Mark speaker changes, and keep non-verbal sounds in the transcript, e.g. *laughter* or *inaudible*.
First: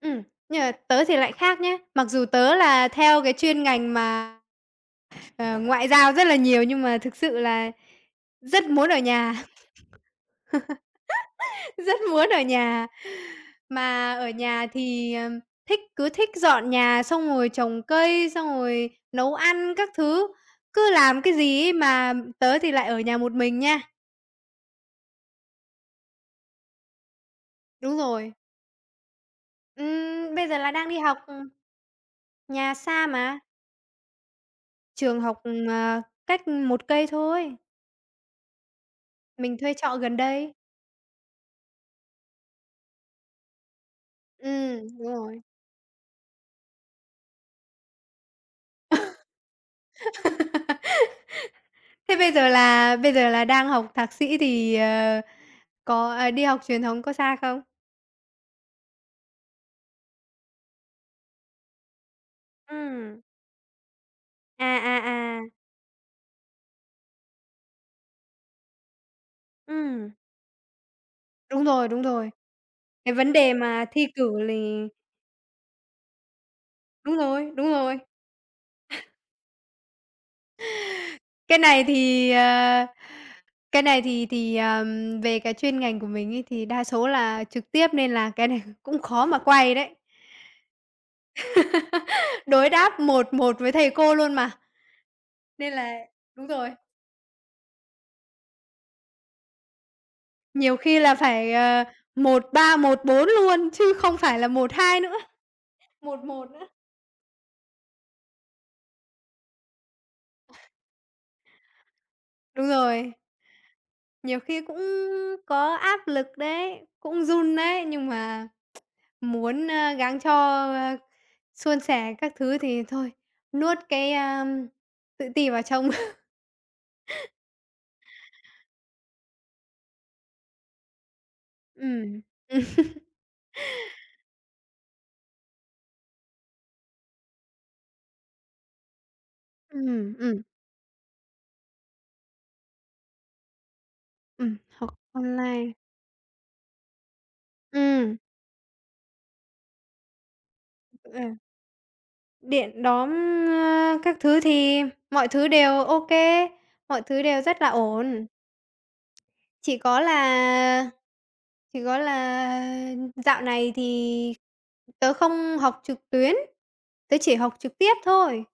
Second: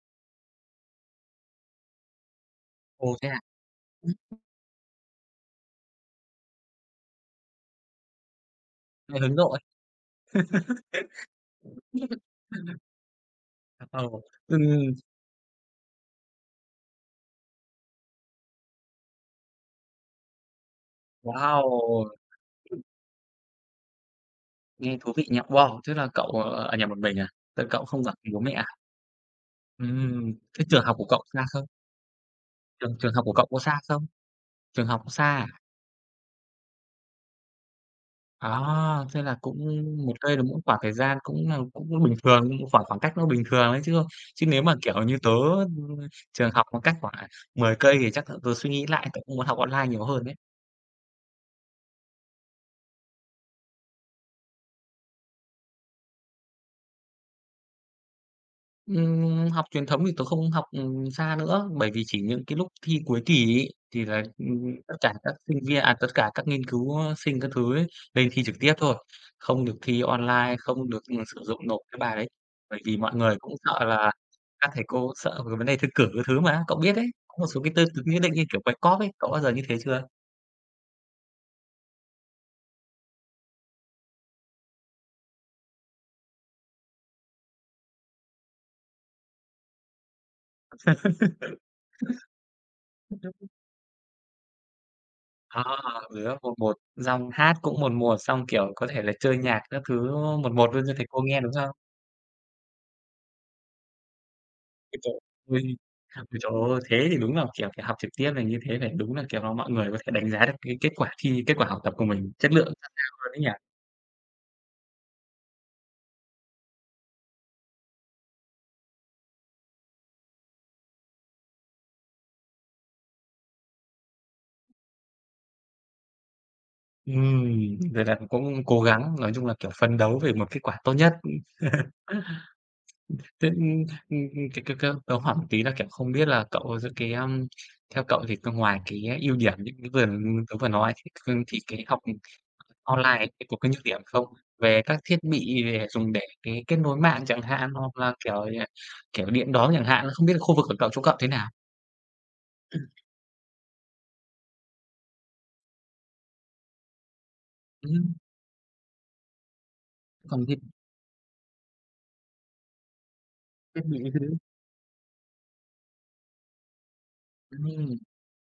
Speaker 1: Ừm, nhưng mà tớ thì lại khác nhá. Mặc dù tớ là
Speaker 2: Ồ,
Speaker 1: theo
Speaker 2: thế
Speaker 1: cái
Speaker 2: à?
Speaker 1: chuyên ngành mà, à, ngoại giao rất là nhiều nhưng mà thực sự là rất muốn ở
Speaker 2: À, hướng
Speaker 1: nhà,
Speaker 2: nội.
Speaker 1: *chuckles* rất
Speaker 2: *chuckles*
Speaker 1: muốn ở nhà. Mà
Speaker 2: Ồ,
Speaker 1: ở
Speaker 2: ừ.
Speaker 1: nhà thì, ừm, thích cứ thích dọn nhà xong rồi trồng cây, xong rồi nấu ăn các thứ. Cứ làm cái gì ấy,
Speaker 2: Wow!
Speaker 1: mà tớ thì
Speaker 2: Ờ.
Speaker 1: lại ở nhà một mình nha.
Speaker 2: Nghe thú vị nha. Wow! Thế là cậu, ờ, ở nhà một mình à? Thế là cậu
Speaker 1: Đúng
Speaker 2: không ở với
Speaker 1: rồi.
Speaker 2: bố mẹ à? Ừm,
Speaker 1: Ừm, bây giờ
Speaker 2: thế
Speaker 1: là
Speaker 2: trường
Speaker 1: đang
Speaker 2: học
Speaker 1: đi
Speaker 2: của
Speaker 1: học,
Speaker 2: cậu xa
Speaker 1: ừm.
Speaker 2: không?
Speaker 1: Nhà
Speaker 2: Trường
Speaker 1: xa
Speaker 2: trường học của
Speaker 1: mà.
Speaker 2: cậu có xa không? Trường học
Speaker 1: Trường
Speaker 2: xa
Speaker 1: học,
Speaker 2: à?
Speaker 1: ừm, à, cách, ừm, 1 cây thôi.
Speaker 2: À! Thế là
Speaker 1: Mình
Speaker 2: cũng
Speaker 1: thuê trọ
Speaker 2: 1
Speaker 1: gần
Speaker 2: cây là
Speaker 1: đây.
Speaker 2: cũng khoảng thời gian cũng là cũng bình thường, khoảng khoảng cách nó bình thường ấy chứ, ơ. Chứ nếu mà,
Speaker 1: Ừm,
Speaker 2: kiểu
Speaker 1: đúng
Speaker 2: như, tớ,
Speaker 1: rồi.
Speaker 2: ừm, trường học mà cách khoảng, à, 10 cây thì chắc là tớ suy nghĩ lại, tớ cũng muốn học online nhiều hơn đấy.
Speaker 1: *laughs* Thế bây giờ là bây giờ là đang học thạc sĩ thì, ờ, có à, đi học truyền thống có xa không?
Speaker 2: Ừm, học truyền thống thì tớ không học, ừm, xa nữa, bởi vì chỉ những cái lúc thi
Speaker 1: Ừm.
Speaker 2: cuối kỳ ấy thì là,
Speaker 1: À,
Speaker 2: ừm, tất cả các
Speaker 1: à, à!
Speaker 2: sinh viên, à, tất cả các nghiên cứu, á, sinh các thứ ấy lên thi trực tiếp thôi. Không được thi
Speaker 1: Ừm.
Speaker 2: online, không được, ừm, sử dụng
Speaker 1: Đúng
Speaker 2: nộp
Speaker 1: rồi,
Speaker 2: cái
Speaker 1: đúng
Speaker 2: bài đấy.
Speaker 1: rồi.
Speaker 2: Bởi vì mọi
Speaker 1: Cái vấn
Speaker 2: người cũng
Speaker 1: đề
Speaker 2: sợ
Speaker 1: mà thi
Speaker 2: là
Speaker 1: cử
Speaker 2: các thầy
Speaker 1: lì
Speaker 2: cô cũng sợ về cái vấn đề thi cử các thứ mà. Cậu biết đấy,
Speaker 1: Đúng
Speaker 2: có một
Speaker 1: rồi,
Speaker 2: số
Speaker 1: đúng
Speaker 2: cái tư
Speaker 1: rồi.
Speaker 2: tưởng nhất định, như kiểu quay cóp ấy. Cậu bao giờ như thế chưa?
Speaker 1: Cái này thì à, cái này thì thì, à, ừm, về cái chuyên ngành của mình ấy thì đa số là trực tiếp, nên là cái này cũng khó mà quay đấy.
Speaker 2: *laughs*
Speaker 1: *laughs* Đối đáp một
Speaker 2: *unintelligible*
Speaker 1: một với thầy cô luôn mà.
Speaker 2: À,
Speaker 1: Nên là
Speaker 2: đối đáp
Speaker 1: đúng
Speaker 2: một
Speaker 1: rồi.
Speaker 2: một. Dòng hát cũng 1:1, xong kiểu, có thể là chơi nhạc các thứ, đúng không? 1:1
Speaker 1: Nhiều
Speaker 2: luôn cho
Speaker 1: khi
Speaker 2: thầy
Speaker 1: là
Speaker 2: cô nghe, đúng
Speaker 1: phải
Speaker 2: không?
Speaker 1: à 1:3, 1:4 luôn chứ không phải là một
Speaker 2: Ôi
Speaker 1: hai
Speaker 2: trời
Speaker 1: nữa,
Speaker 2: ơi!
Speaker 1: một
Speaker 2: Ôi
Speaker 1: một
Speaker 2: trời
Speaker 1: nữa.
Speaker 2: ơi! Thế thì đúng là kiểu phải học trực tiếp là như thế này. Đúng là, kiểu là, mọi người có thể đánh giá được cái kết quả thi, kết quả học tập của mình. Chất lượng
Speaker 1: Đúng
Speaker 2: ra
Speaker 1: rồi.
Speaker 2: sao luôn ấy nhỉ?
Speaker 1: Nhiều khi cũng có áp lực đấy, cũng run đấy, nhưng mà, *tsk* muốn, a, gắng cho, a, suôn sẻ các thứ thì thôi, nuốt cái, a, tự ti vào trong. *chuckles*
Speaker 2: Ừm. Vậy là cậu cũng cố gắng, nói chung là, kiểu, phấn đấu về một kết quả tốt nhất. Ừm.
Speaker 1: Ừm. Ừm.
Speaker 2: *chuckles* Thế, ừm ừm, cái cái cái tớ hỏi một tí là, kiểu, không biết là cậu, à, giữa cái à theo cậu thì c ngoài cái ưu điểm như
Speaker 1: Ừm,
Speaker 2: như vừa,
Speaker 1: ừm, ừm.
Speaker 2: ừm, tớ vừa nói thì c thì cái học, ừm, c online ấy cái có cái nhược điểm không?
Speaker 1: Ừm,
Speaker 2: Về
Speaker 1: học
Speaker 2: các thiết bị
Speaker 1: online.
Speaker 2: dùng để, cái, kết nối mạng chẳng hạn, hoặc là
Speaker 1: Ừm.
Speaker 2: kiểu như kiểu, điện đóm chẳng hạn. À, không biết là khu vực của cậu, chỗ cậu
Speaker 1: Ờ.
Speaker 2: thế nào?
Speaker 1: Điện
Speaker 2: Ừm.
Speaker 1: đóm, á, các thứ thì mọi thứ đều OK, mọi thứ đều rất là
Speaker 2: Ừm.
Speaker 1: ổn. Chỉ có
Speaker 2: Còn cái
Speaker 1: là chỉ có là dạo này
Speaker 2: Ừm,
Speaker 1: thì
Speaker 2: những những cái đấy.
Speaker 1: tớ không học trực tuyến. Tớ chỉ học trực tiếp
Speaker 2: Ừm.
Speaker 1: thôi.